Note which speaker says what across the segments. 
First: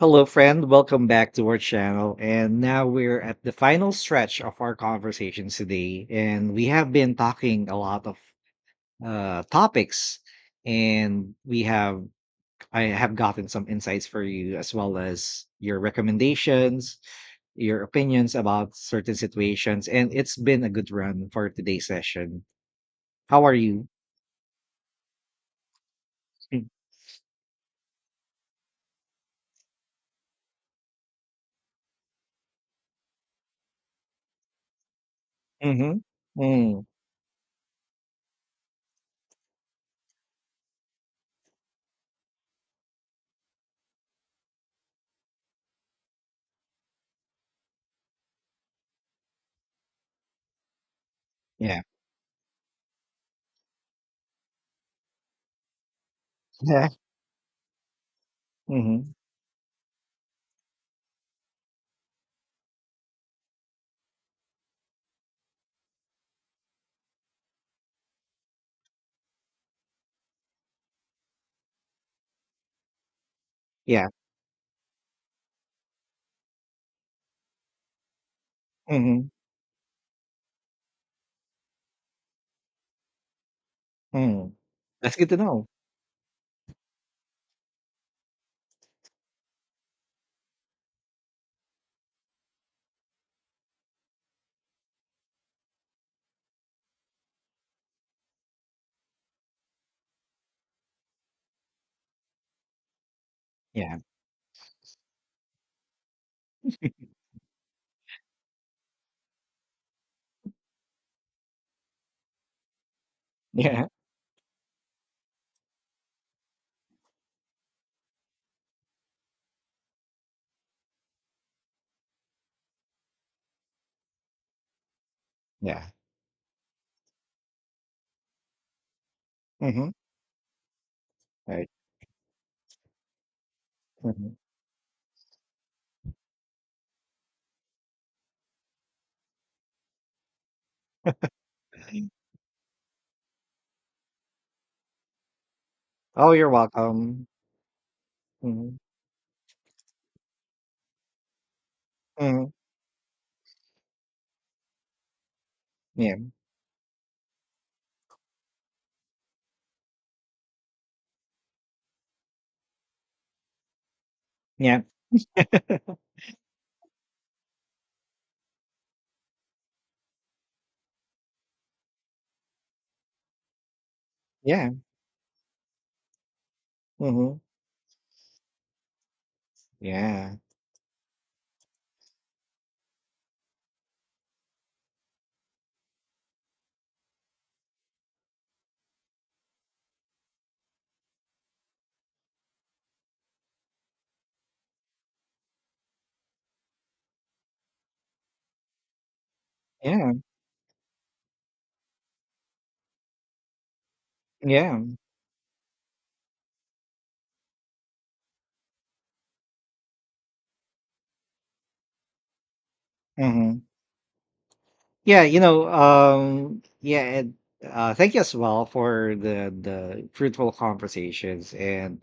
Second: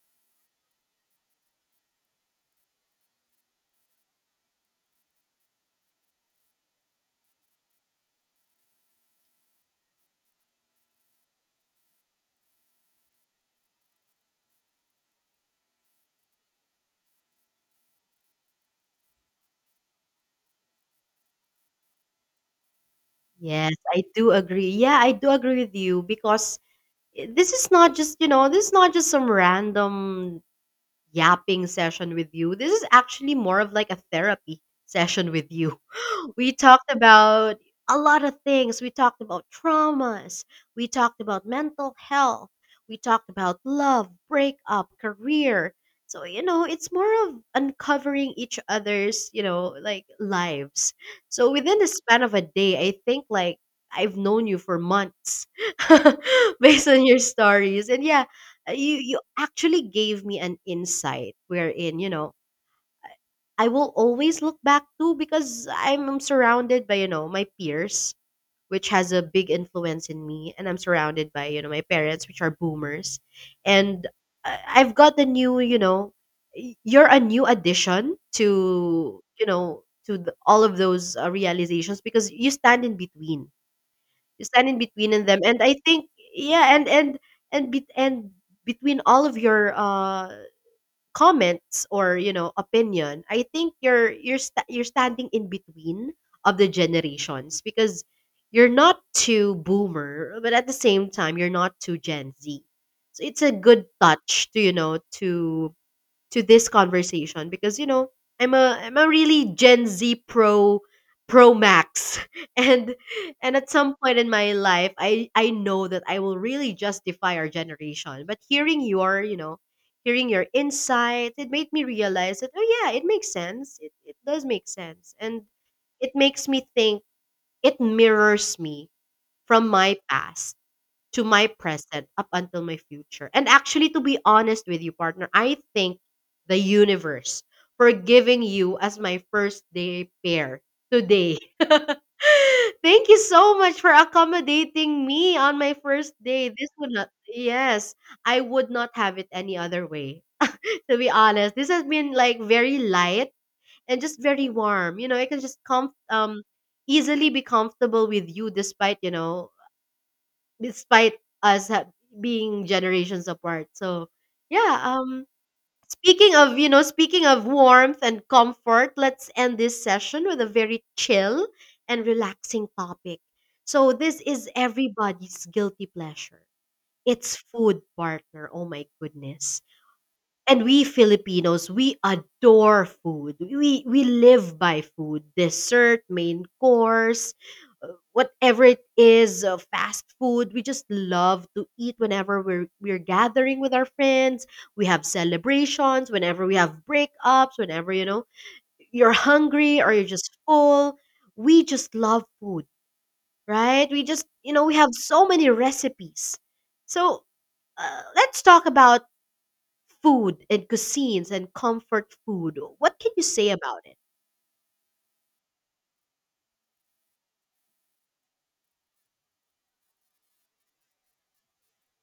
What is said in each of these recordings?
Speaker 1: Hello, friend. Welcome back to our channel. And now we're at the final stretch of our conversations today. And we have been talking a lot of topics. And we have, I have gotten some insights for you as well as your recommendations, your opinions about certain situations. And it's been a good run for today's session. How are
Speaker 2: Yes,
Speaker 1: you?
Speaker 2: I do agree. Yeah, I do agree with you because this is not just, this is not just some random yapping session with you. This is actually more of like a therapy session with you.
Speaker 1: Mm-hmm.
Speaker 2: We
Speaker 1: Mm,
Speaker 2: talked about a lot of things. We talked about traumas. We talked about mental health. We talked about love, breakup, career. So, it's more of uncovering each other's, like lives. So within
Speaker 1: yeah.
Speaker 2: the span of a day, I think like I've known you for months based
Speaker 1: Yeah.
Speaker 2: on your stories. And yeah, you
Speaker 1: Mm-hmm.
Speaker 2: you actually gave me an insight wherein, I will always look back to because I'm surrounded by, my peers, which has a big influence in me. And I'm surrounded by, my parents, which are boomers.
Speaker 1: Yeah.
Speaker 2: And I've got the new, you're a new addition to,
Speaker 1: Mm-hmm.
Speaker 2: to all of those realizations because you stand in between. You
Speaker 1: Mm.
Speaker 2: stand in between
Speaker 1: That's
Speaker 2: in
Speaker 1: good to
Speaker 2: them. And
Speaker 1: know.
Speaker 2: I think, yeah, and between all of your comments or opinion. I think you're standing in between of the generations because you're not too boomer, but at the same time you're not too Gen Z. So it's a good
Speaker 1: Yeah.
Speaker 2: touch to to this conversation because I'm a really Gen Z pro max. and and at
Speaker 1: Yeah.
Speaker 2: some point in my life, I know that I will really justify our generation, but hearing your you know hearing your insight, it made me realize that, oh yeah, it makes sense. It does make sense, and
Speaker 1: Yeah.
Speaker 2: it makes me think it mirrors me from
Speaker 1: Mhm.
Speaker 2: my past to my
Speaker 1: Right.
Speaker 2: present up until my future. And actually, to be
Speaker 1: Mhm.
Speaker 2: honest with you, partner, I think the universe for giving you as my first day pair today. Thank you so much for accommodating me on my first
Speaker 1: Oh, you're
Speaker 2: day. This would not,
Speaker 1: welcome.
Speaker 2: yes, I would
Speaker 1: Mhm.
Speaker 2: not have it any other way. To be honest, this has been like
Speaker 1: Mhm.
Speaker 2: very light and just very warm. You know, I can just
Speaker 1: Yeah.
Speaker 2: easily be comfortable with you despite, despite us ha- being generations apart. So, yeah,
Speaker 1: Yeah.
Speaker 2: speaking of, speaking of warmth and comfort, let's end this session with a very chill and relaxing topic. So, this is
Speaker 1: Yeah.
Speaker 2: everybody's guilty pleasure. It's
Speaker 1: Mhm.
Speaker 2: food, partner. Oh my goodness,
Speaker 1: Yeah.
Speaker 2: and we Filipinos, we adore food. We live by food, dessert, main course, whatever it is, fast food. We just love to eat whenever we're gathering with our friends. We have celebrations whenever we have breakups, whenever you're hungry or you're
Speaker 1: Yeah.
Speaker 2: just full. We just love food, right? We just we
Speaker 1: Yeah.
Speaker 2: have so many recipes. So let's talk about food and cuisines and comfort food. What can you say
Speaker 1: Mhm.
Speaker 2: about it?
Speaker 1: Yeah, and thank you as well for the fruitful conversations. And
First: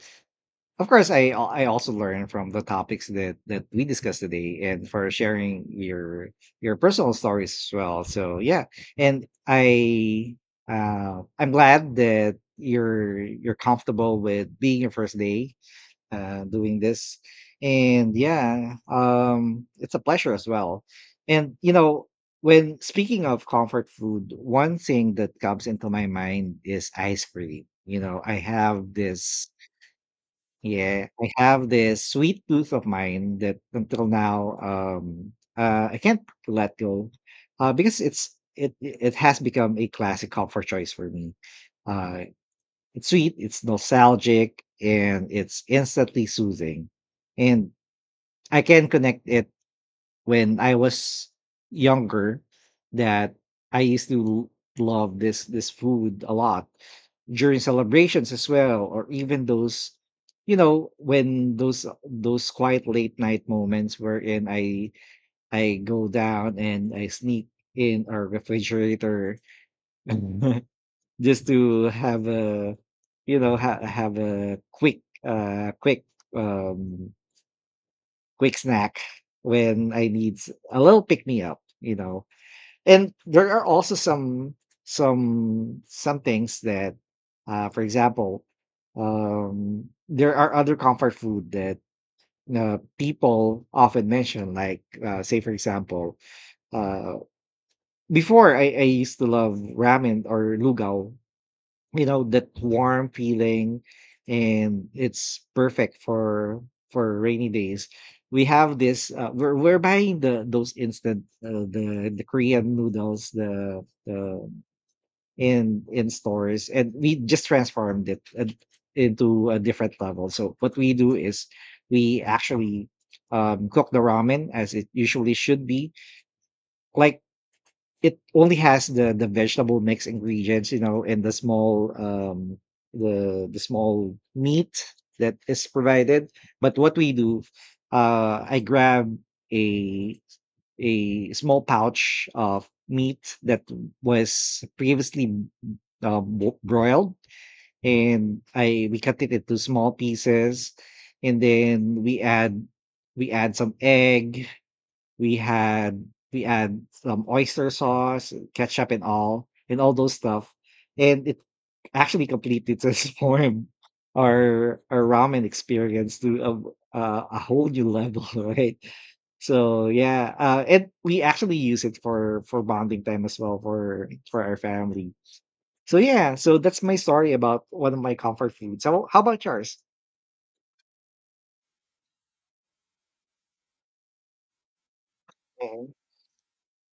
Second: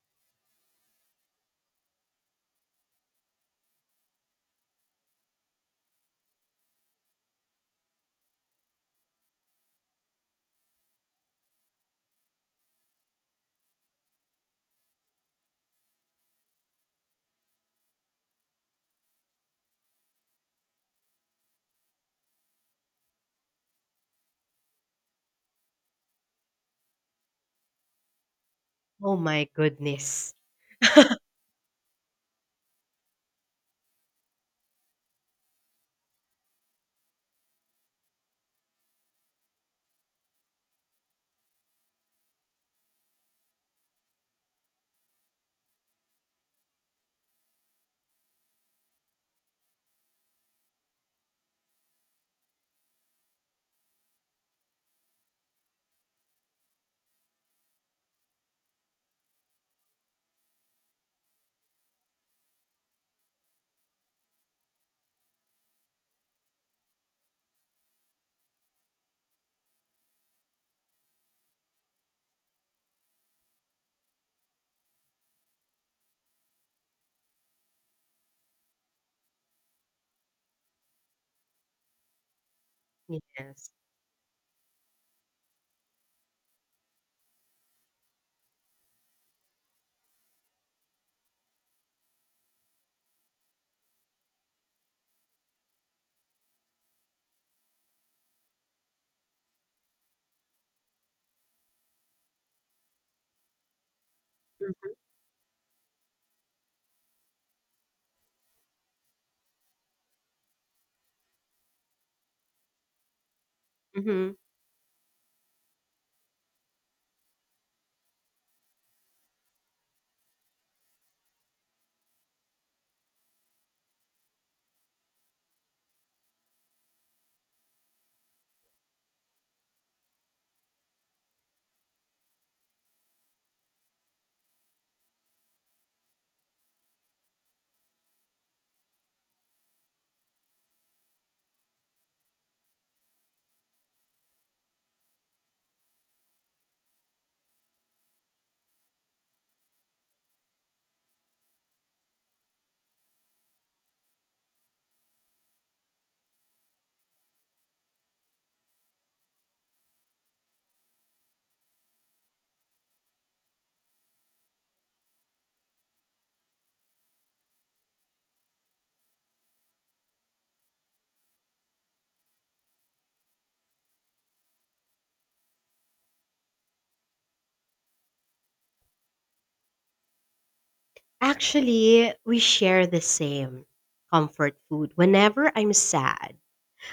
Speaker 1: of course, I also learned from the topics that we discussed today, and for sharing your personal stories as well. So yeah, and I'm glad that you're comfortable with being your first day doing this, and yeah, it's a pleasure as well. And you know, when speaking of comfort food, one thing that comes into my mind is ice cream. You know,
Speaker 2: Oh my goodness.
Speaker 1: I have this sweet tooth of mine that until now I can't let go because it it has become a classic comfort choice for me. Uh it's sweet, it's nostalgic, and it's instantly soothing. And I can connect it when I was younger that I used to love this food a lot during celebrations as well, or even those, you know, when those quiet late night moments wherein I go down and I sneak in our refrigerator just to have a you know ha- have a quick quick um quick snack when a little pick me up, you know. And there are
Speaker 2: Yes.
Speaker 1: also some some things that, for example, there are other comfort food that people often mention, like say for example, uh, before I used to love ramen or lugaw. You know, that warm feeling, and it's perfect for rainy days. We have this we're buying the those instant the korean noodles the
Speaker 2: hmm
Speaker 1: the in stores, and we just transformed it into a different level. So what we do is we actually cook the ramen as it usually should be, like it only has the vegetable mix ingredients, you know, and the small meat that is provided. But what we do, I grab a a small pouch of meat that was previously broiled, and I we cut it into small pieces, and then we add some egg, we had we add some oyster sauce, ketchup, and all those stuff, and it actually completely transformed our ramen experience to a whole new level, right? So yeah, and we actually use it for bonding time as well for our family. So yeah, so that's my story about one of my comfort foods. So how about yours?
Speaker 2: Actually, we share the same comfort food. Whenever I'm
Speaker 1: Mhm,
Speaker 2: sad,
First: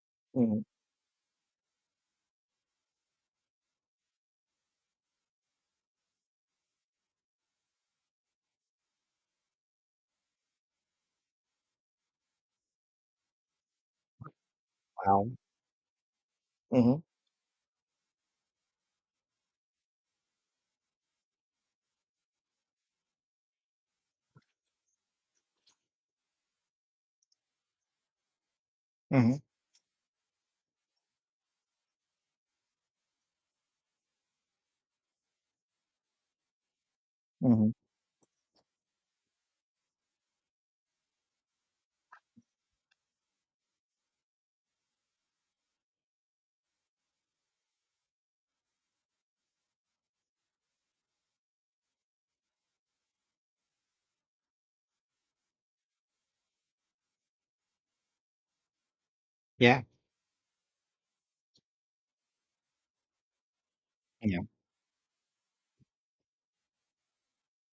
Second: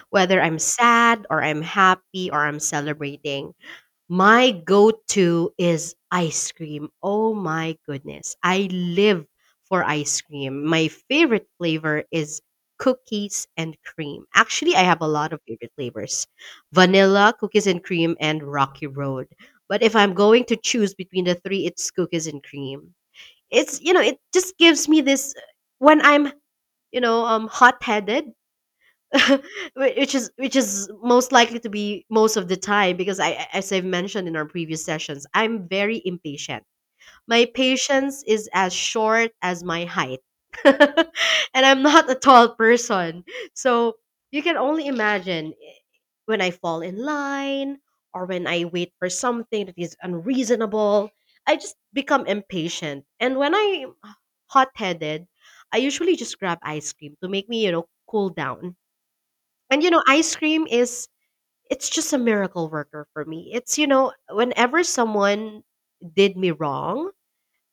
Speaker 2: whether I'm
Speaker 1: mhm,
Speaker 2: sad or I'm happy or I'm celebrating, my go-to is ice cream. Oh my goodness. I live for ice cream. My favorite flavor is cookies and cream. Actually, I have a
Speaker 1: wow.
Speaker 2: lot of favorite flavors.
Speaker 1: Mm-hmm.
Speaker 2: Vanilla, cookies and cream, and Rocky Road. But if I'm going to choose between the three, it's cookies and cream. It's, you know, it just gives me this when I'm, you know, hot-headed.
Speaker 1: Mm-hmm.
Speaker 2: Which is which is most likely to be most of the time because I, as I've mentioned in our previous sessions, I'm very impatient. My
Speaker 1: Mm-hmm.
Speaker 2: patience is as short as my height. And I'm not a tall person. So you can only imagine when I fall in line or when I wait for something that is unreasonable, I just become impatient. And when I'm hot-headed, I usually just grab ice cream to make me, you know, cool down.
Speaker 1: Yeah.
Speaker 2: And you know, ice cream is it's just a miracle worker for me. It's you know,
Speaker 1: Yeah.
Speaker 2: whenever someone did me wrong,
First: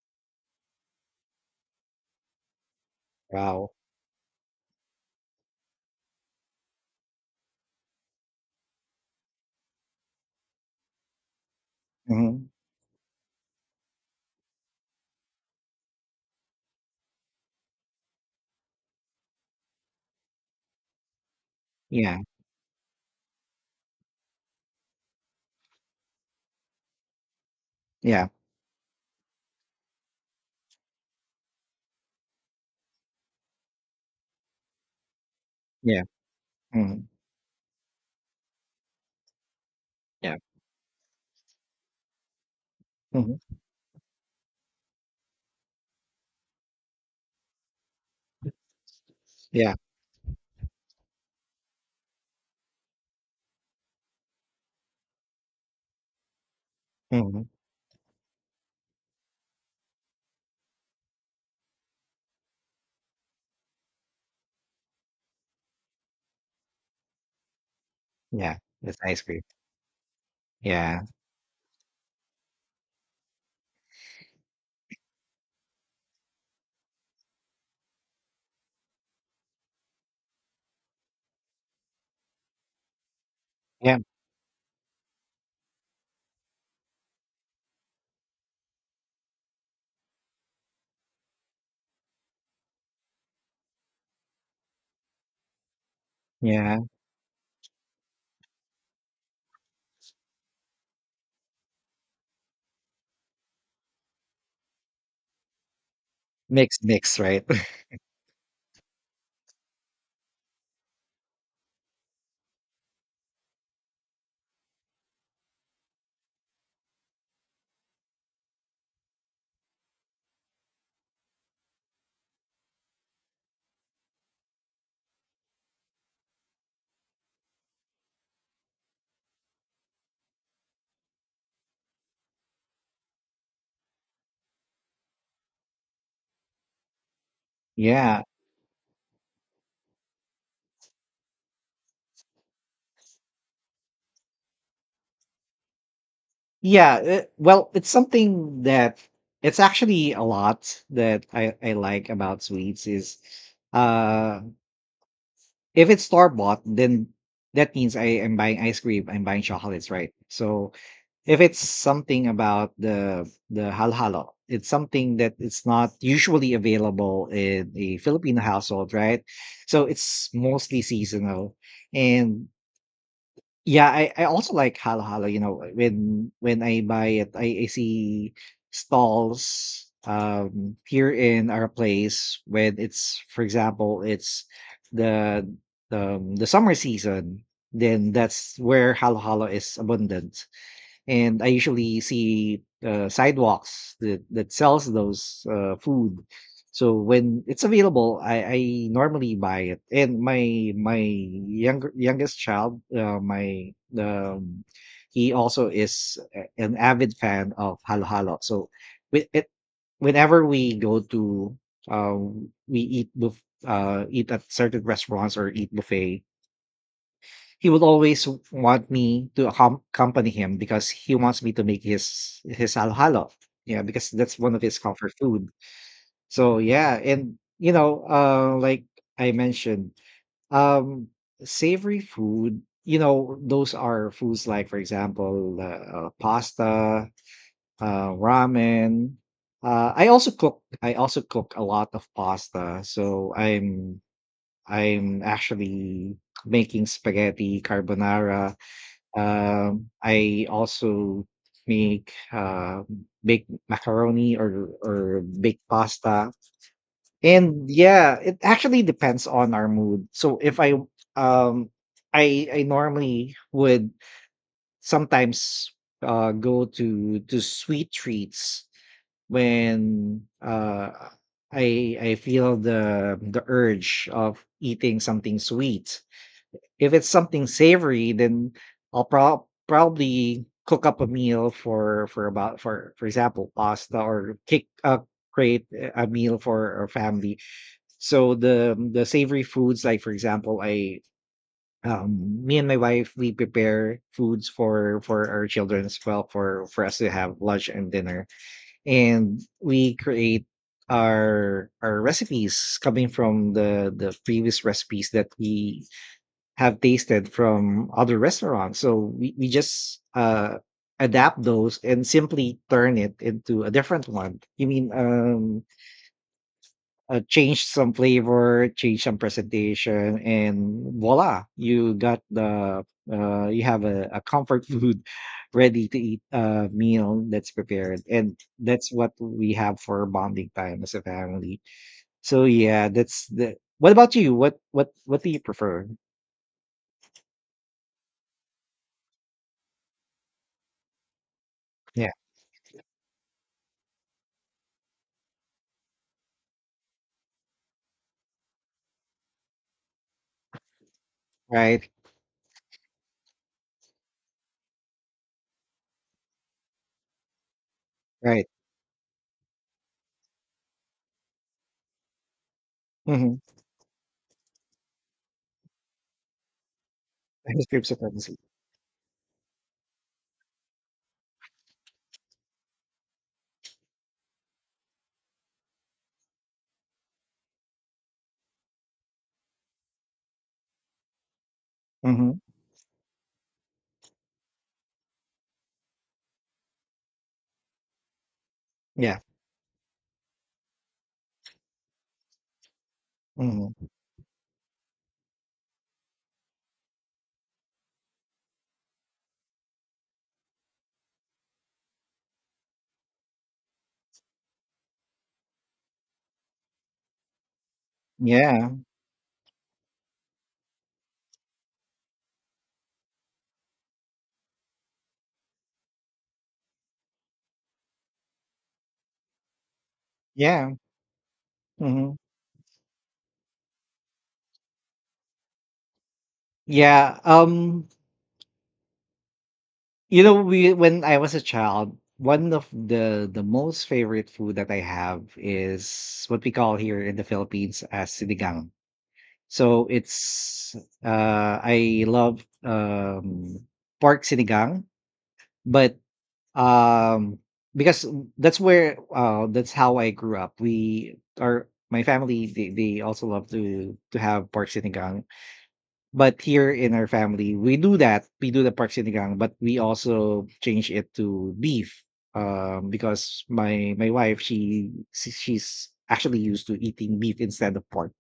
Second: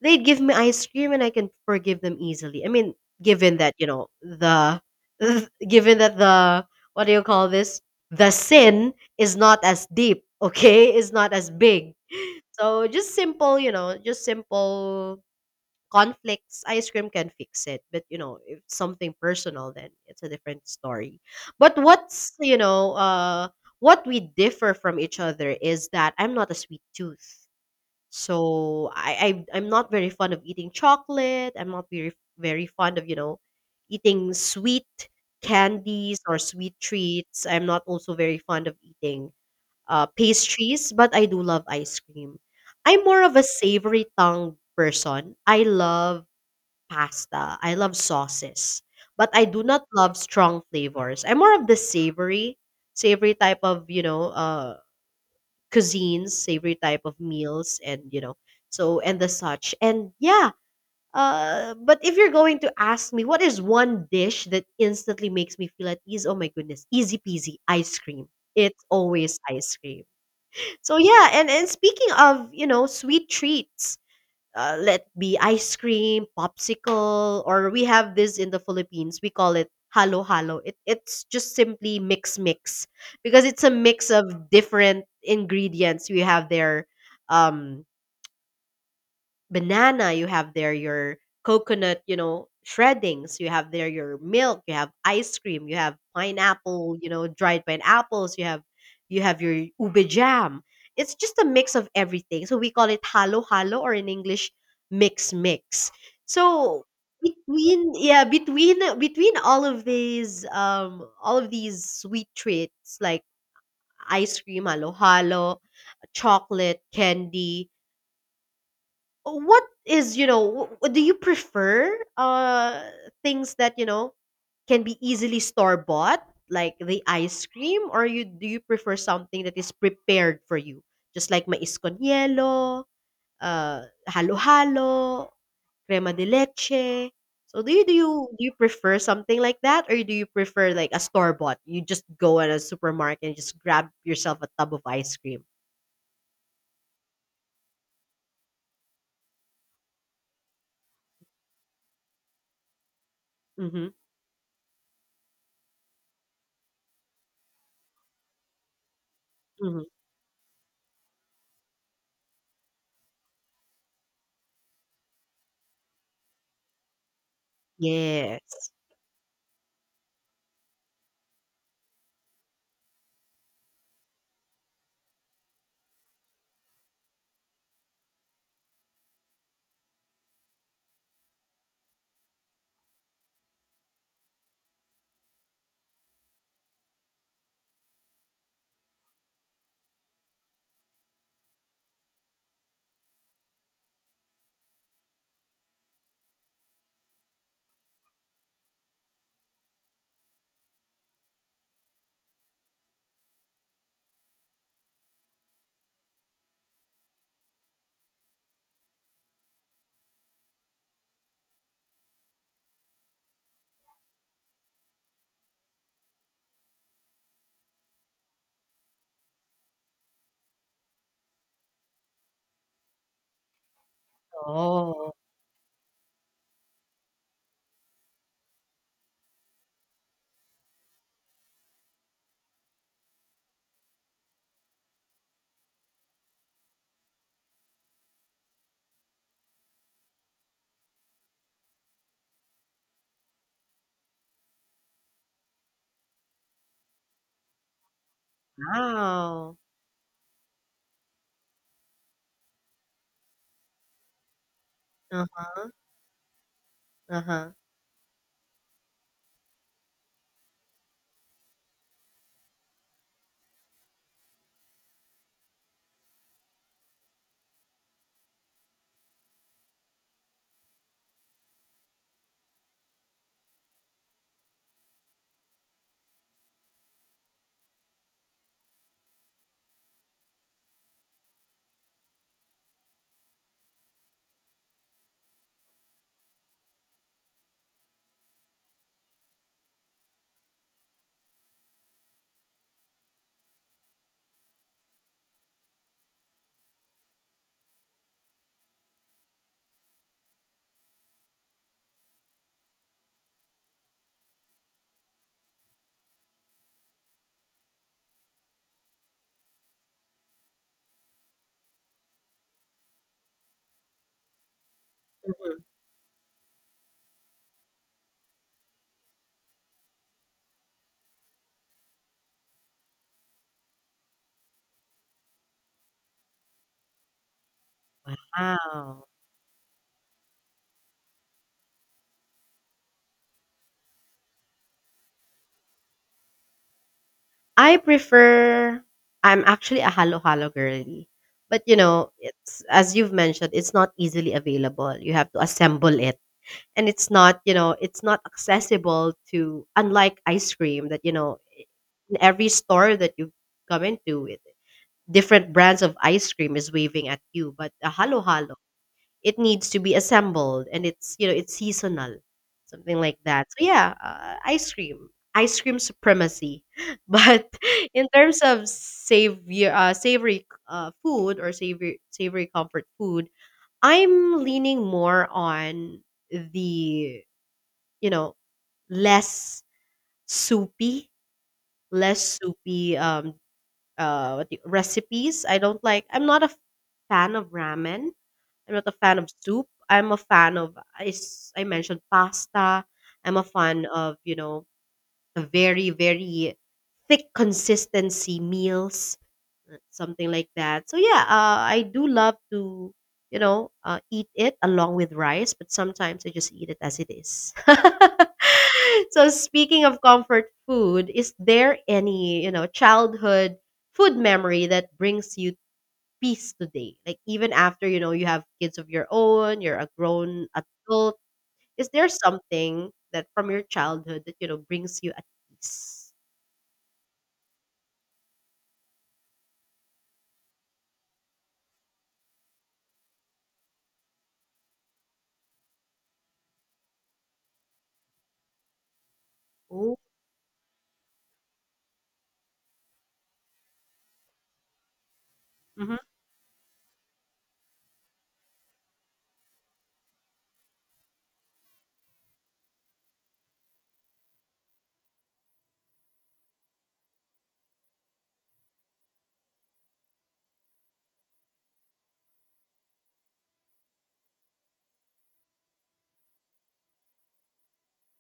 Speaker 2: they'd give me ice cream and I can forgive them easily. I mean, given
Speaker 1: Wow.
Speaker 2: that, you know, the given that the, what do you call this? The sin is not as deep, okay? Is not as big.
Speaker 1: Mm-hmm.
Speaker 2: So just simple, you know, just simple conflicts, ice cream can fix it. But you know, if something personal, then it's a different story. But
Speaker 1: Yeah.
Speaker 2: what's you know, what we differ from each other is that I'm not a sweet tooth,
Speaker 1: Yeah,
Speaker 2: so I'm not very fond of eating chocolate. I'm not very fond of you know, eating sweet
Speaker 1: yeah,
Speaker 2: candies or sweet
Speaker 1: mhm,
Speaker 2: treats. I'm not also very fond of eating
Speaker 1: yeah,
Speaker 2: pastries, but I do love ice cream. I'm more of
Speaker 1: mhm,
Speaker 2: a savory tongue person. I love pasta. I love sauces, but I do
Speaker 1: yeah,
Speaker 2: not love strong flavors. I'm more of the savory type of you know cuisines, savory type of
Speaker 1: mhm,
Speaker 2: meals, and you know so and the such. And yeah, but if you're going to ask me what is one dish that instantly makes me feel at ease, oh my goodness, easy peasy, ice cream.
Speaker 1: yeah,
Speaker 2: It's
Speaker 1: with ice
Speaker 2: always
Speaker 1: cream.
Speaker 2: ice cream. So
Speaker 1: Yeah,
Speaker 2: yeah, and speaking of you know sweet treats, let be ice cream, popsicle, or we have this in the Philippines. We call it halo halo. It's just simply mix mix because it's a
Speaker 1: yeah,
Speaker 2: mix of different ingredients. We have their um, banana, you have there your coconut, you know, shreddings, you have there your milk, you have ice cream, you have
Speaker 1: yeah,
Speaker 2: pineapple, you know, dried pineapples, you have your ube jam. It's just a mix of everything. So we call it halo halo, or in English, mix mix.
Speaker 1: mix,
Speaker 2: So
Speaker 1: mix, right?
Speaker 2: between yeah, between all of these sweet treats like ice cream, halo halo, chocolate, candy, what is you know do you prefer things that you know can be easily store bought like the ice cream, or you do you prefer something that is prepared for you just like mais con hielo, halo halo, crema de leche? So
Speaker 1: Yeah,
Speaker 2: do you prefer something like that, or do you prefer like a store bought, you just go at a supermarket and just grab yourself a tub of ice cream?
Speaker 1: yeah. Well, it's something that it's actually a lot that I like about sweets is,
Speaker 2: Mm-hmm,
Speaker 1: uh, if it's store bought, then that means I am buying ice cream, I'm buying
Speaker 2: mm-hmm.
Speaker 1: chocolates, right? So if it's something about the halhalo, it's something that it's not usually available in a Filipino
Speaker 2: Yes.
Speaker 1: household, right? So it's mostly seasonal. And yeah, I also like halhalo, you know, when I buy it, I see stalls here in our place when it's for example it's the the summer season, then that's where halhalo is abundant. And I usually see sidewalks that that sells those food. So when it's available, I normally buy it. And my younger youngest child, my um, he also is an avid fan of halo halo. So with it, whenever we go to, um, we eat buff, eat at certain restaurants or eat buffet, he would always want me to accompany him because he wants me to make his halo halo. Yeah, because that's one of his comfort
Speaker 2: Oh.
Speaker 1: food. So yeah, and you know, like I mentioned, um, savory food. You know, those are foods like, for example, pasta, ramen. I also cook. I also cook a lot of pasta. So I'm actually making spaghetti carbonara,
Speaker 2: Wow.
Speaker 1: I also make baked macaroni or
Speaker 2: Uh-huh,
Speaker 1: baked pasta,
Speaker 2: uh-huh.
Speaker 1: and yeah, it actually depends on our mood. So if um I normally would sometimes go to sweet treats when I feel the urge of eating something sweet. If it's something savory, then I'll probably cook up a meal for about for example, pasta, or kick create a meal for our family. So the savory foods, like for example, I me and my wife we prepare foods for our children as well for us to have lunch and dinner. And we create our recipes coming from the previous recipes that we have tasted from other restaurants. So we just adapt those and simply turn it into a different one. You mean
Speaker 2: Mhm.
Speaker 1: change some flavor, change some presentation, and voila, you got the you have a comfort food ready to eat meal that's prepared, and that's
Speaker 2: Wow.
Speaker 1: what we have for bonding time as a family. So yeah, that's the. What about you? What what do you prefer?
Speaker 2: I prefer, I'm actually a halo-halo girly. But you
Speaker 1: Yeah,
Speaker 2: know, it's as you've mentioned, it's not easily available. You have to assemble it. And it's not, you know, it's not accessible to unlike ice cream that, you know,
Speaker 1: right,
Speaker 2: in every store that you come into, it, different brands of ice cream is waving at you. But a
Speaker 1: right.
Speaker 2: halo-halo, it needs to be assembled and it's, you know, it's seasonal, something like
Speaker 1: Mhm.
Speaker 2: that. So yeah, ice cream supremacy. But
Speaker 1: His grape
Speaker 2: in
Speaker 1: supremacy.
Speaker 2: terms of savory food or savory comfort food, I'm leaning more on the, you know, less soupy, less
Speaker 1: Mhm.
Speaker 2: soupy recipes. I don't like, I'm not a fan of ramen. I'm not a fan
Speaker 1: Yeah.
Speaker 2: of soup. I'm a fan of I mentioned pasta. I'm a
Speaker 1: Mhm.
Speaker 2: fan of, you know, a very, very thick consistency meals, something like that. So yeah, I do love to, you know, eat it along with rice, but sometimes I just eat it as it is.
Speaker 1: Yeah.
Speaker 2: So speaking of comfort food, is there any, you know, childhood food memory that brings you peace today? Like even after, you know, you have kids of your own, you're a grown
Speaker 1: Yeah.
Speaker 2: adult, is there
Speaker 1: Mhm.
Speaker 2: something that from your childhood that, you know, brings you at peace?
Speaker 1: Yeah. You know, we when I was a child, one of the most favorite food that I have is what we call here in the Philippines as sinigang. So
Speaker 2: Oh,
Speaker 1: it's I love pork sinigang, but
Speaker 2: mhm.
Speaker 1: um because that's where that's how I grew up. We are my family, they also love to have pork sinigang. But here in our family we do that we do the pork sinigang, but we also change it to beef, because my wife, she's actually used to eating beef instead of pork,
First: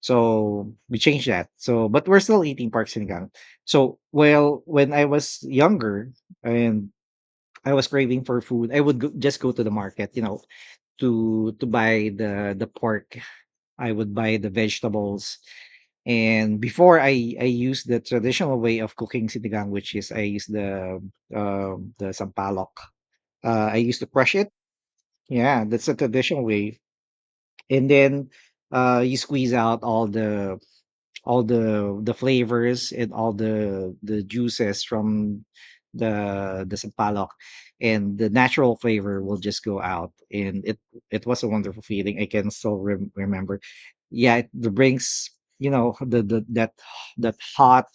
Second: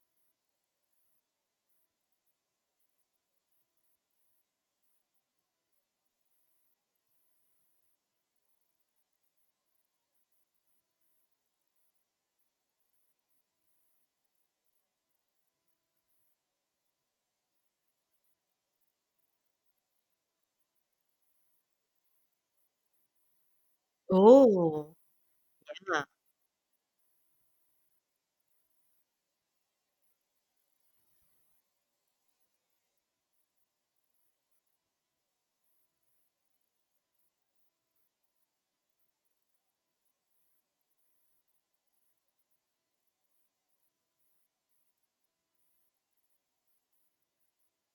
Speaker 1: so we changed that. So but we're still eating pork sinigang. So well, when I was younger, and I was craving for food, I would go, just go to the market, you know, to buy the pork. I would buy the vegetables, and before I used the traditional way of cooking sinigang, which is I use the sampalok. I used to crush it.
Speaker 2: Oh,
Speaker 1: Yeah, that's the
Speaker 2: yeah.
Speaker 1: traditional way, and then you squeeze out all the flavors and all the juices from the sampalok, and the natural flavor will just go out. And it was a wonderful feeling. I can still remember, yeah, it brings, you know, the that hot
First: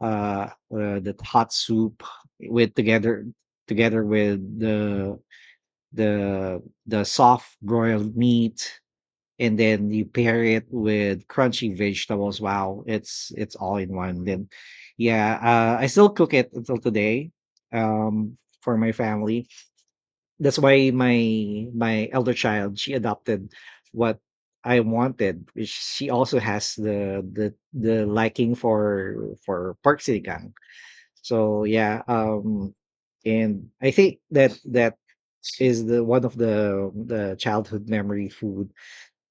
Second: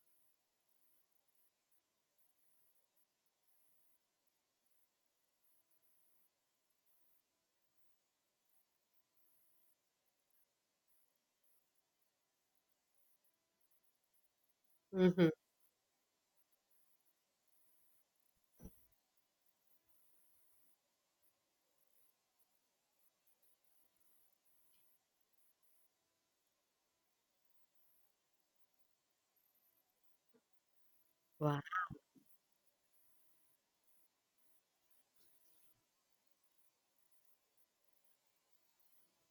Speaker 1: that hot soup with together with the the soft broiled meat, and then you pair it with crunchy vegetables. Wow, it's all in one. Then,
Speaker 2: Mhm.
Speaker 1: yeah, I still cook it until today, for my family. That's why my my elder child she adopted what I wanted, which she also has the liking for pork sinigang.
Speaker 2: Wow.
Speaker 1: So yeah, and I think that that is the one of the childhood memory food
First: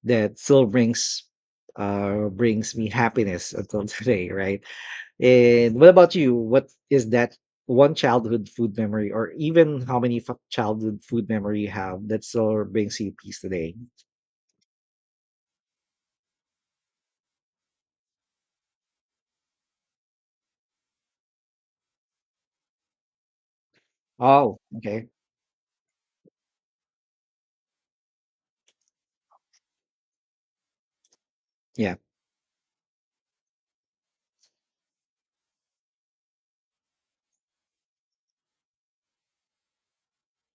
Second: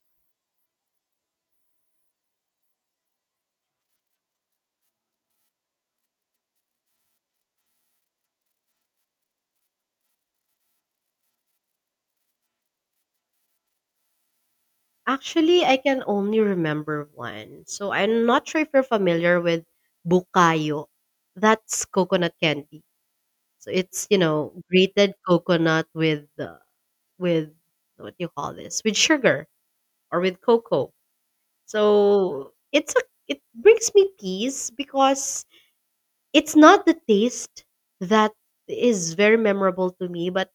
Speaker 1: that still brings brings me happiness until today, right? And what about you? What is that one childhood food memory or even how many childhood food memory you have that still brings you peace today?
Speaker 2: Actually, I can only remember one. So I'm not sure if you're familiar with Bukayo. That's coconut candy. So it's, you know,
Speaker 1: Oh, okay.
Speaker 2: grated coconut with with, what do you call this? With sugar or with cocoa.
Speaker 1: Yeah.
Speaker 2: So it's a, it brings me peace because it's not the taste that is very memorable to me, but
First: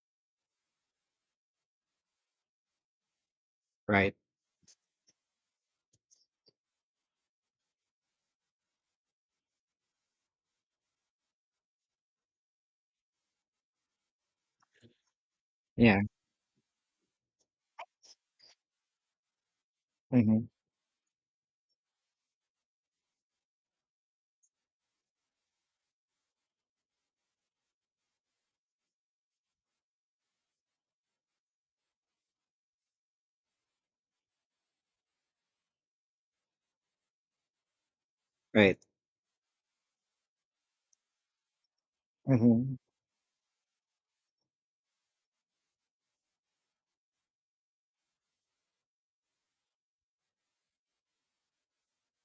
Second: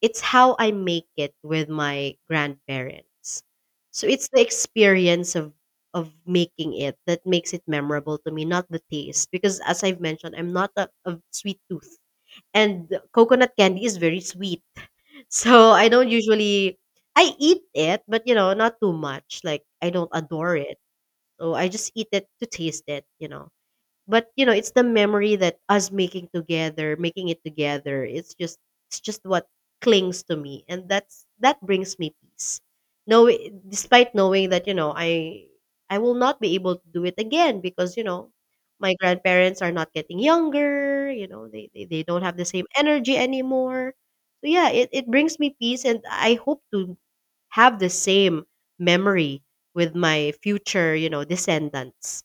Speaker 2: it's how I make it with my grandparents. So
Speaker 1: Right.
Speaker 2: it's the experience of making it that makes it memorable to me, not the taste. Because as I've mentioned, I'm not a, a sweet tooth. And coconut candy is very sweet. So I
Speaker 1: Yeah.
Speaker 2: don't usually, I eat it, but you know, not too much. Like I don't
Speaker 1: Hmm.
Speaker 2: adore it, so I just eat it to taste it, you know. But, you know, it's the memory that us making together, making it together, it's just what clings to me and that's that brings me peace. No, despite knowing that, I will not be able to do it again because,
Speaker 1: Right.
Speaker 2: my grandparents are not getting younger, they don't have the same
Speaker 1: Hmm.
Speaker 2: energy anymore. So yeah, it brings me peace and I hope to have the same memory with my future, descendants.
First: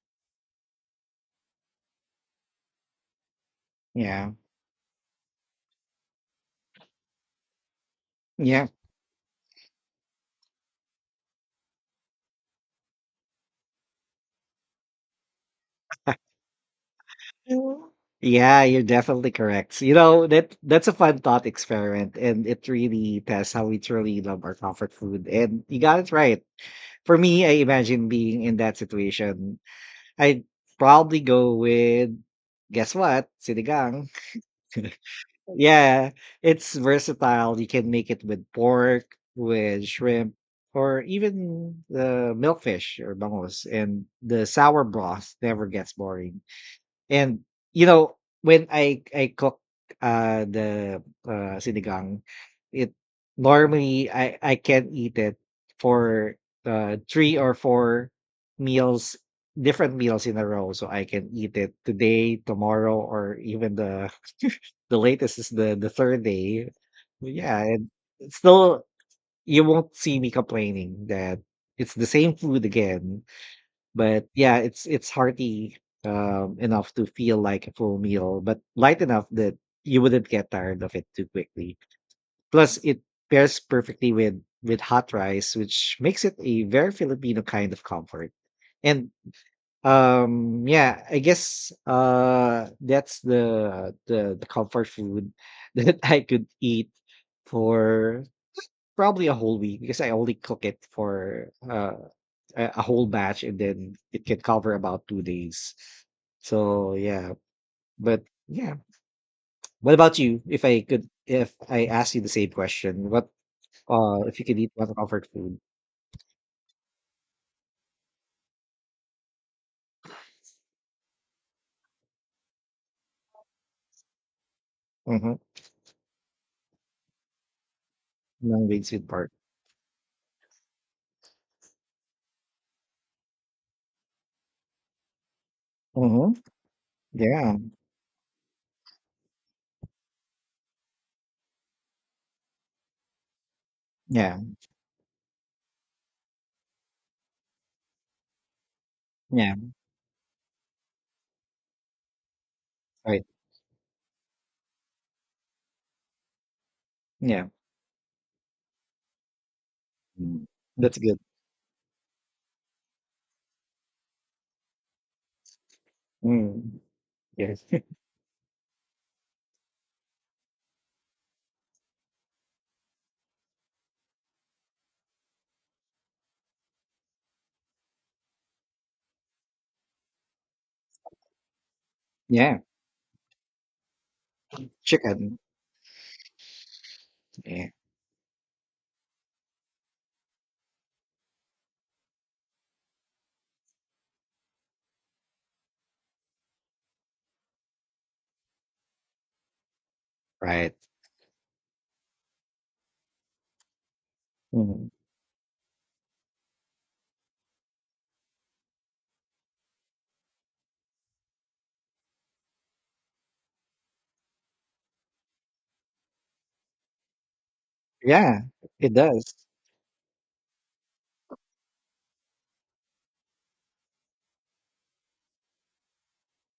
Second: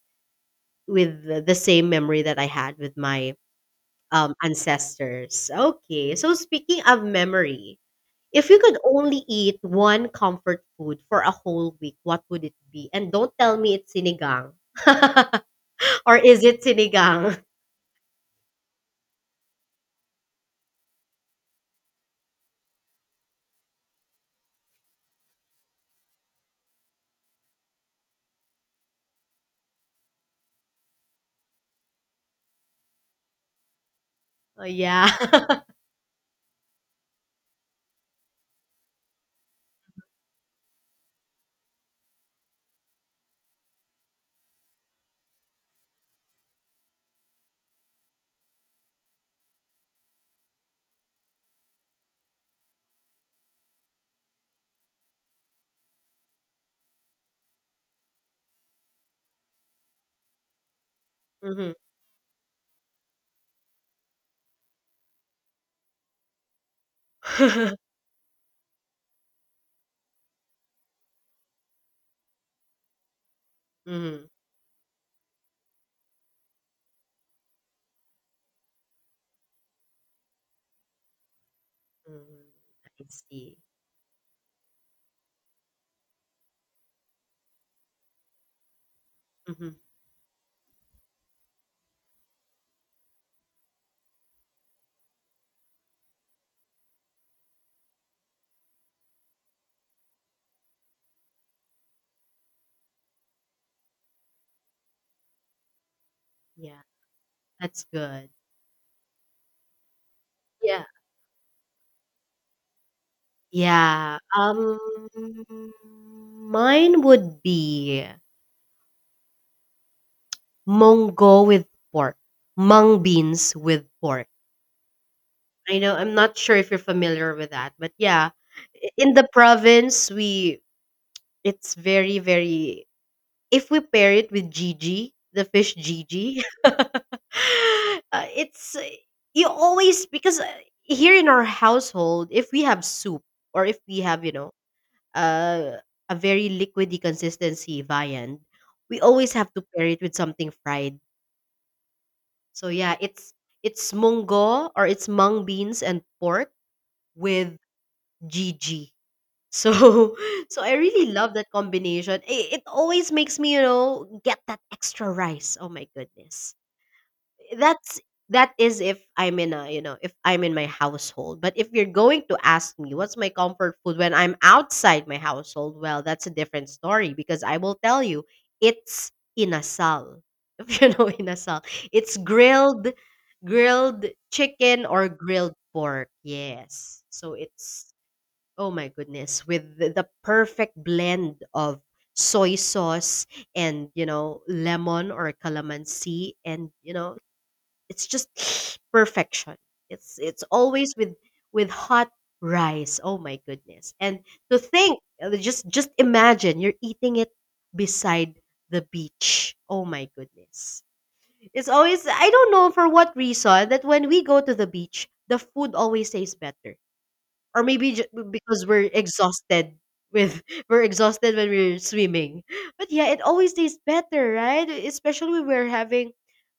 Speaker 2: With the same memory that I had with my,
Speaker 1: Yeah.
Speaker 2: um, ancestors. Okay, so speaking of memory, if you
Speaker 1: Yeah.
Speaker 2: could only eat one comfort food for a whole week, what would it be? And don't tell me it's sinigang. Or is it sinigang?
Speaker 1: Mhm. Yeah, you're definitely correct. You know, that that's a fun thought experiment, and it really tests how we truly love our comfort food. And you got it right. For me, I imagine being in that situation. I'd probably go with, guess what? Sinigang.
Speaker 2: Oh, yeah.
Speaker 1: Yeah, it's versatile. You can make it with pork, with shrimp, or even the milkfish or bangos. And the sour broth never gets boring. And you know, when I cook the sinigang, it normally I can eat it for three or four meals, different meals in a row. So I can eat it
Speaker 2: Mhm.
Speaker 1: today, tomorrow, or even the the latest is the third day. Yeah,
Speaker 2: Mhm.
Speaker 1: and still you won't see me complaining that it's the same food again. But
Speaker 2: Mhm.
Speaker 1: yeah, it's hearty, enough to feel like a full meal, but light enough that you wouldn't get tired of it too quickly. Plus, it
Speaker 2: I see.
Speaker 1: pairs perfectly with hot rice, which makes it a very Filipino kind of comfort. And
Speaker 2: Mhm.
Speaker 1: yeah, I guess that's the comfort food that I could eat for probably a whole week because I only cook it for a whole batch and then it can cover about 2 days,
Speaker 2: Yeah,
Speaker 1: so yeah.
Speaker 2: that's
Speaker 1: But
Speaker 2: good.
Speaker 1: yeah, what about you?
Speaker 2: Yeah.
Speaker 1: If I ask you the same question, what
Speaker 2: Yeah,
Speaker 1: if you could eat
Speaker 2: um,
Speaker 1: one comfort food?
Speaker 2: Mine would be Monggo with pork, mung beans with pork.
Speaker 1: Mm-hmm.
Speaker 2: I know I'm not sure if you're familiar with that, but yeah,
Speaker 1: Non-green sweet
Speaker 2: in the
Speaker 1: part.
Speaker 2: province we, it's very very, if we pair it with Gigi, the fish
Speaker 1: Mm-hmm.
Speaker 2: Gigi,
Speaker 1: Yeah.
Speaker 2: it's you always because here in our household if we have soup or if we have
Speaker 1: yeah
Speaker 2: uh, a very liquidy consistency viand, we always have
Speaker 1: yeah
Speaker 2: to pair it with something fried. So yeah,
Speaker 1: Right.
Speaker 2: it's munggo or it's mung beans and pork
Speaker 1: Yeah.
Speaker 2: with GG. So
Speaker 1: Mm.
Speaker 2: So I
Speaker 1: That's
Speaker 2: really
Speaker 1: good.
Speaker 2: love that combination. It always makes me, you know, get that extra rice. Oh my goodness.
Speaker 1: Mm. Yes.
Speaker 2: that's that is if I'm in a, you know, if I'm in my household. But if you're going to ask me what's my comfort food when I'm outside my household, well, that's a different story because I will tell you it's inasal. If you know inasal, it's
Speaker 1: Yeah.
Speaker 2: grilled chicken or
Speaker 1: Chicken.
Speaker 2: grilled pork. Yes, so
Speaker 1: Yeah.
Speaker 2: it's oh my goodness with the perfect blend of soy sauce and, you know, lemon or calamansi, and you know it's just perfection. It's
Speaker 1: Right.
Speaker 2: always with hot rice. Oh my goodness. And to
Speaker 1: Mhm.
Speaker 2: think just imagine you're eating it beside the beach. Oh my goodness. It's always, I don't know for what reason that when we go to the beach, the food always tastes better. Or maybe
Speaker 1: Yeah,
Speaker 2: because we're
Speaker 1: it does.
Speaker 2: exhausted. With We're exhausted when we're swimming, but yeah, it always tastes better, right? Especially when we're having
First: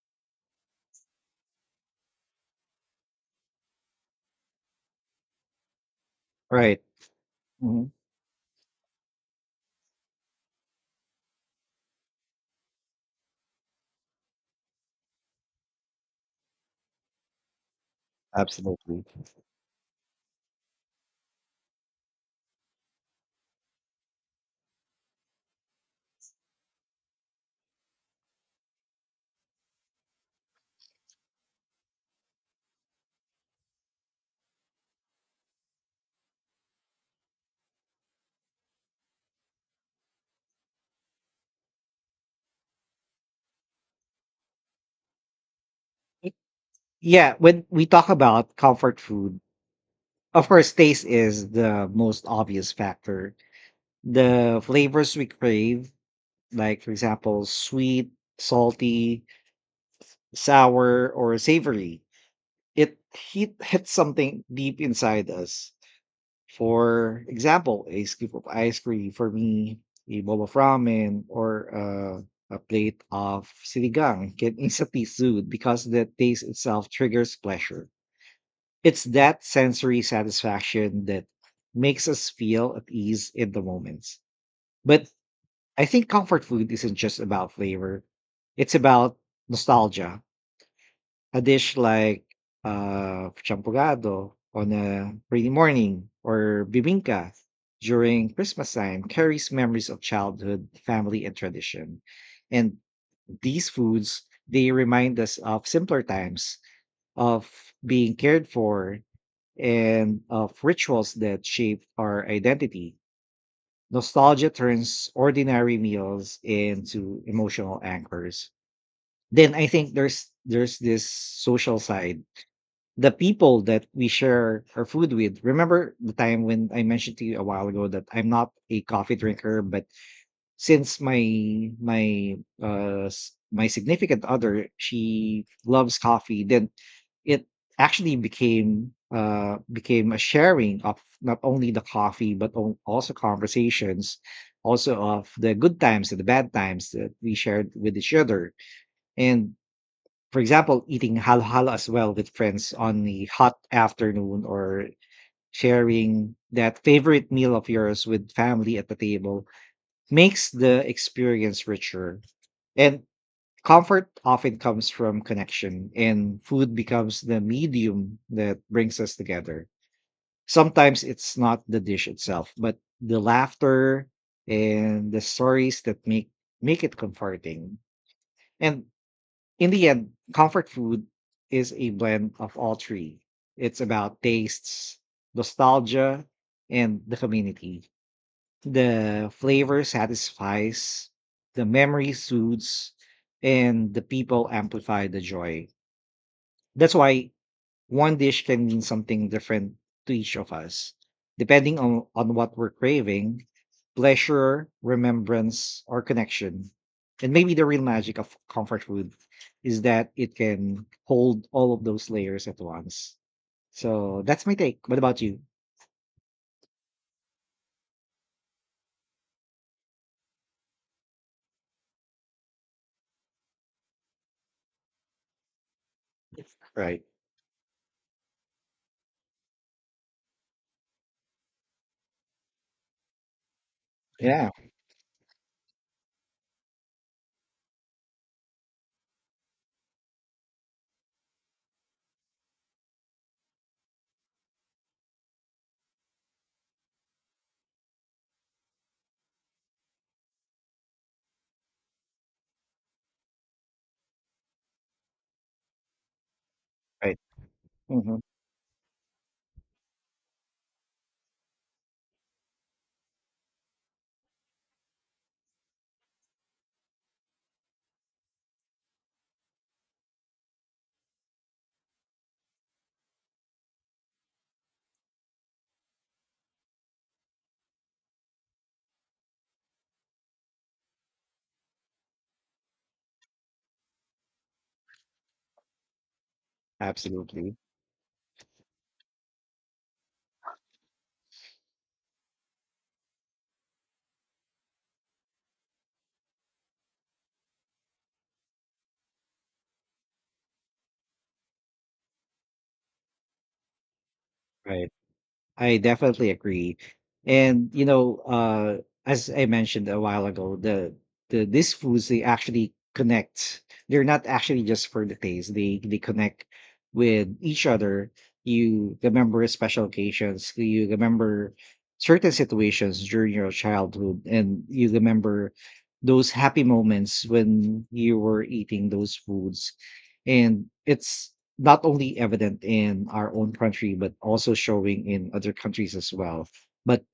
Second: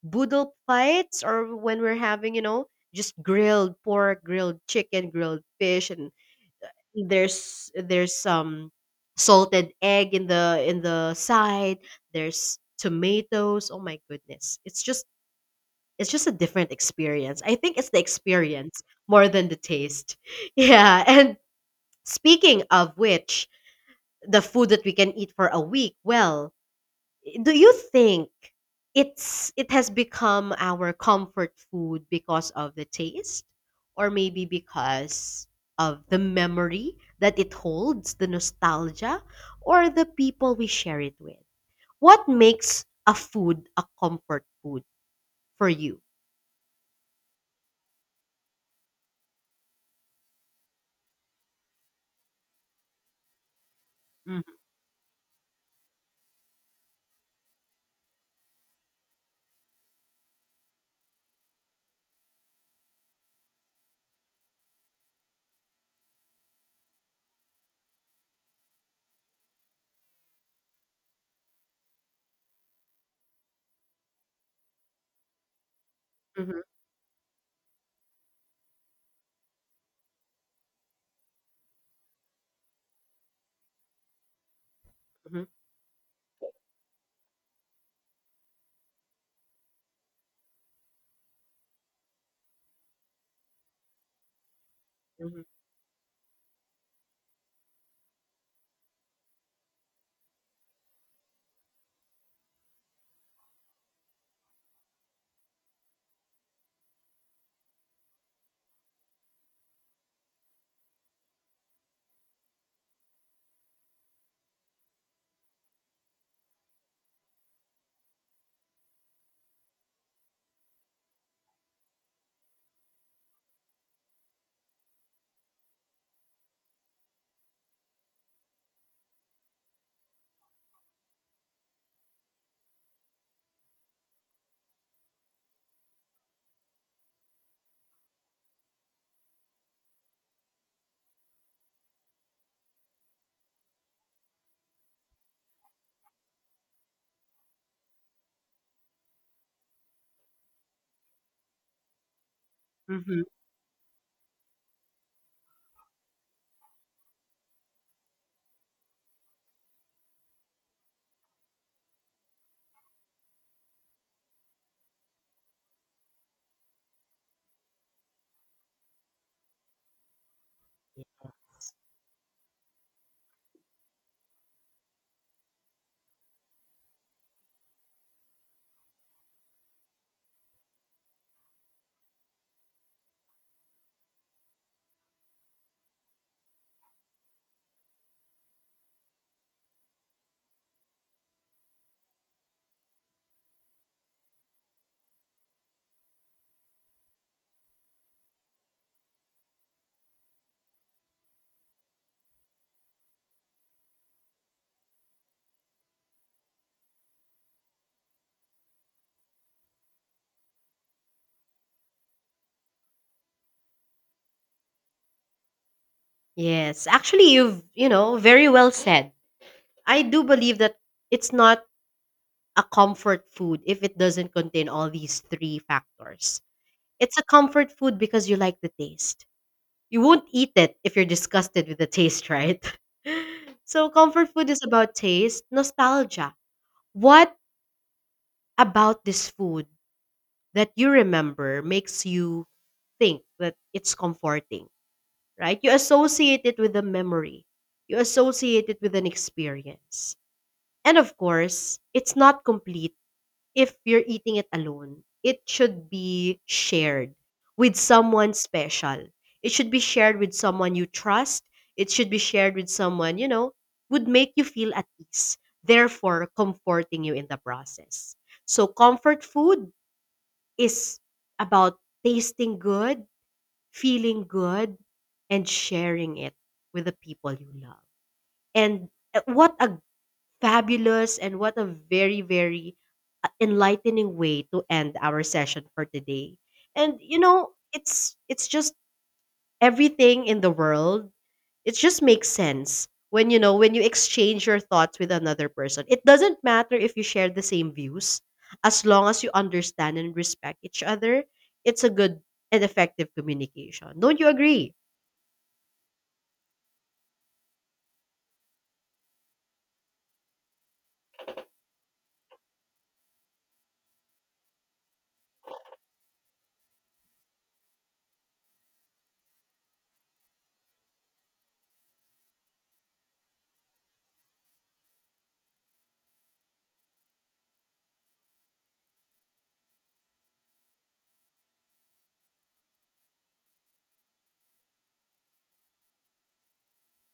Speaker 2: boodle fights or when we're having, you know, just grilled pork, grilled chicken, grilled fish, and
Speaker 1: Right.
Speaker 2: there's
Speaker 1: Mhm.
Speaker 2: there's some salted egg in the side, there's tomatoes, oh my goodness, it's just a different experience. I think it's the experience
Speaker 1: Absolutely.
Speaker 2: more than the taste. Yeah, and speaking of which, the food that we can eat for a week, well, do you think it's it has become our comfort food because of the taste, or maybe because of the memory that it holds, the nostalgia, or the people we share it with? What makes a food a comfort food for you?
Speaker 1: Y- yeah, when we talk about comfort food, of course, taste is the most obvious factor.
Speaker 2: Mhm,
Speaker 1: The flavors we crave, like for example, sweet, salty, sour, or savory, hits something deep inside us. For example, a scoop of ice cream for me, a bowl of ramen, or a plate of sinigang can instantly soothe because the taste
Speaker 2: mhm,
Speaker 1: itself triggers pleasure. It's that sensory satisfaction that makes us feel at ease in the moments. But
Speaker 2: mhm,
Speaker 1: I think comfort food isn't just about flavor, it's about nostalgia. A dish like champurrado on a
Speaker 2: mhm,
Speaker 1: rainy morning or bibinka during Christmas time carries memories of childhood, family, and tradition. And these foods, they remind us of simpler times, of being cared for, and of rituals that shape our identity. Nostalgia turns ordinary meals into emotional anchors. Then I think there's this social side. The people that we share our food with. Remember the time when I mentioned to you a while ago that I'm not a coffee drinker, but since my, s my significant other, she loves coffee, then it actually became, became a sharing of not only the coffee, but on also conversations, also of the good times and the bad times that we shared with each other. And for example, eating halo-halo as well with friends on
Speaker 2: mhm.
Speaker 1: a hot afternoon, or sharing that favorite meal of yours with family at the table makes the experience richer. And comfort often comes from connection, and food becomes the medium that brings us together. Sometimes it's not the dish itself, but the laughter and the stories that make it comforting. And in the end, comfort food is a blend of all three. It's about tastes, nostalgia, and the community. The flavor satisfies, the memory soothes, and the people amplify the joy. That's why one dish can mean something different to each of us, depending on what we're craving: pleasure, remembrance, or connection. And maybe the real magic of comfort food is that it can hold all of those layers at once. So that's my take. What about you?
Speaker 2: Yes, actually, you've, you know, very well said. I do believe that it's not a comfort food if it doesn't contain all these three factors.
Speaker 1: Right.
Speaker 2: It's a comfort food because you like the taste. You won't eat it if you're disgusted with the taste, right? So, comfort food
Speaker 1: Yeah,
Speaker 2: is about taste, nostalgia. What about this food that you remember makes you think that it's comforting, right? You associate it with a memory, you associate it with an experience. And of course, it's not complete if you're eating it alone, it should be shared
Speaker 1: right.
Speaker 2: with
Speaker 1: Hmm.
Speaker 2: someone special. It should be shared with someone you trust. It should be shared with someone, you know, would make you feel at ease, therefore comforting you in the process. So comfort food is about tasting good, feeling good, and sharing it with the people you love. And what a fabulous, and what a very, very, enlightening way to end our session for today. And you know,
Speaker 1: Absolutely.
Speaker 2: it's just everything in the world. It just makes sense when, you know, when you exchange your thoughts with another person. It doesn't matter if you share the same views, as long as you understand and respect each other. It's a good and effective communication. Don't you agree?
Speaker 1: Right. I definitely agree. And you know, as I mentioned a while ago, the these foods, they actually connect. They're not actually just for the taste. They connect with each other. You remember special occasions. You remember certain situations during your childhood, and you remember those happy moments when you were eating those foods. And it's not only evident in our own country, but also showing in other countries as well. But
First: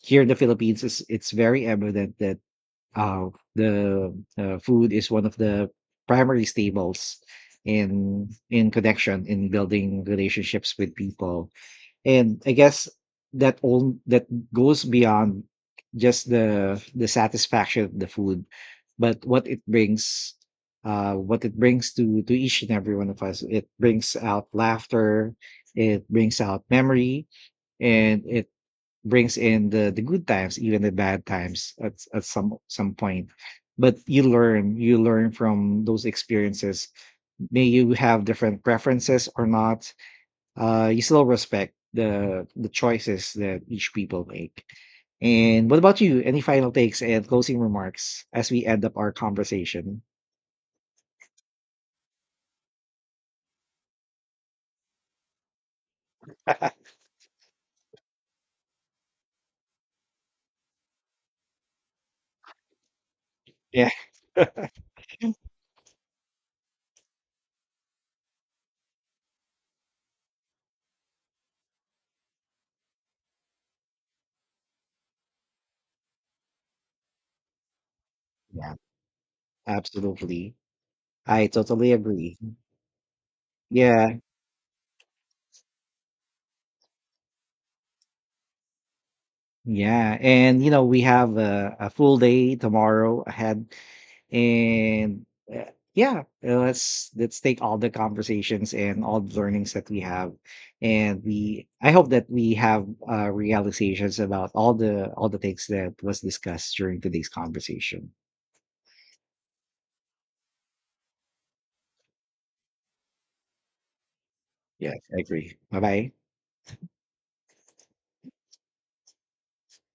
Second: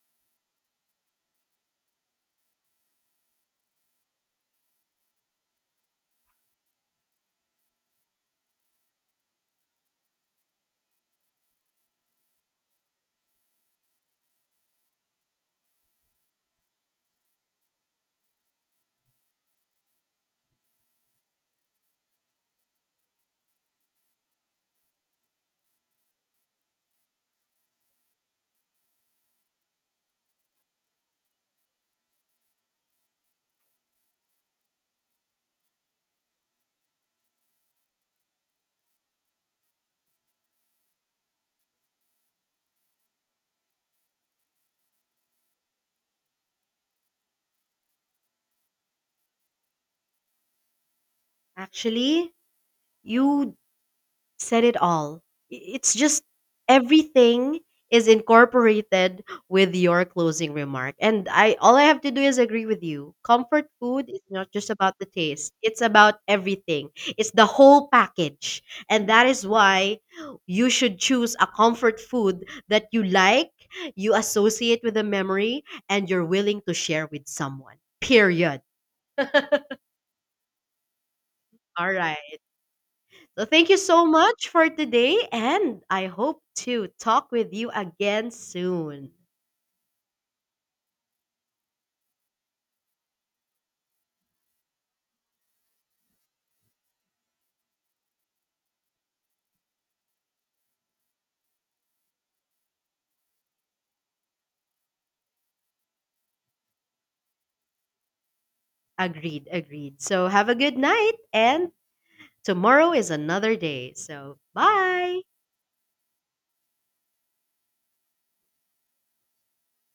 Speaker 1: here in the Philippines, it's very evident that uh, the food is one of the primary staples in connection, in building relationships with people. And I guess that all that goes beyond just the satisfaction of the food, but what it brings to each and every one of us. It brings out laughter, it brings out memory, and it brings in the good times, even the bad times at some point. But you learn from those experiences. May you have different preferences or not, you still respect the choices that each people make. And what about you? Any final takes and closing remarks as we end up our conversation?
Speaker 2: Actually, you said it all. It's just everything is incorporated with your closing remark. And I, all I have to do is agree with you. Comfort
Speaker 1: Yeah.
Speaker 2: food is not just about the taste. It's about everything. It's the whole package. And that is why you should choose a comfort food that you like, you associate with a memory, and you're willing to share with someone. Period.
Speaker 1: Yeah, absolutely. I totally
Speaker 2: All right.
Speaker 1: agree.
Speaker 2: So thank you so
Speaker 1: Yeah.
Speaker 2: much for today, and I hope to talk with you again soon.
Speaker 1: Yeah. And, you know, we have a full day tomorrow ahead. And uh, yeah Let's take all the conversations and all the learnings that we have. And we I hope that we have realizations about all the things that was discussed during today's conversation.
Speaker 2: Agreed, agreed. So have a good night, and tomorrow is another day. So
Speaker 1: Yes, I
Speaker 2: bye.
Speaker 1: agree. Bye bye.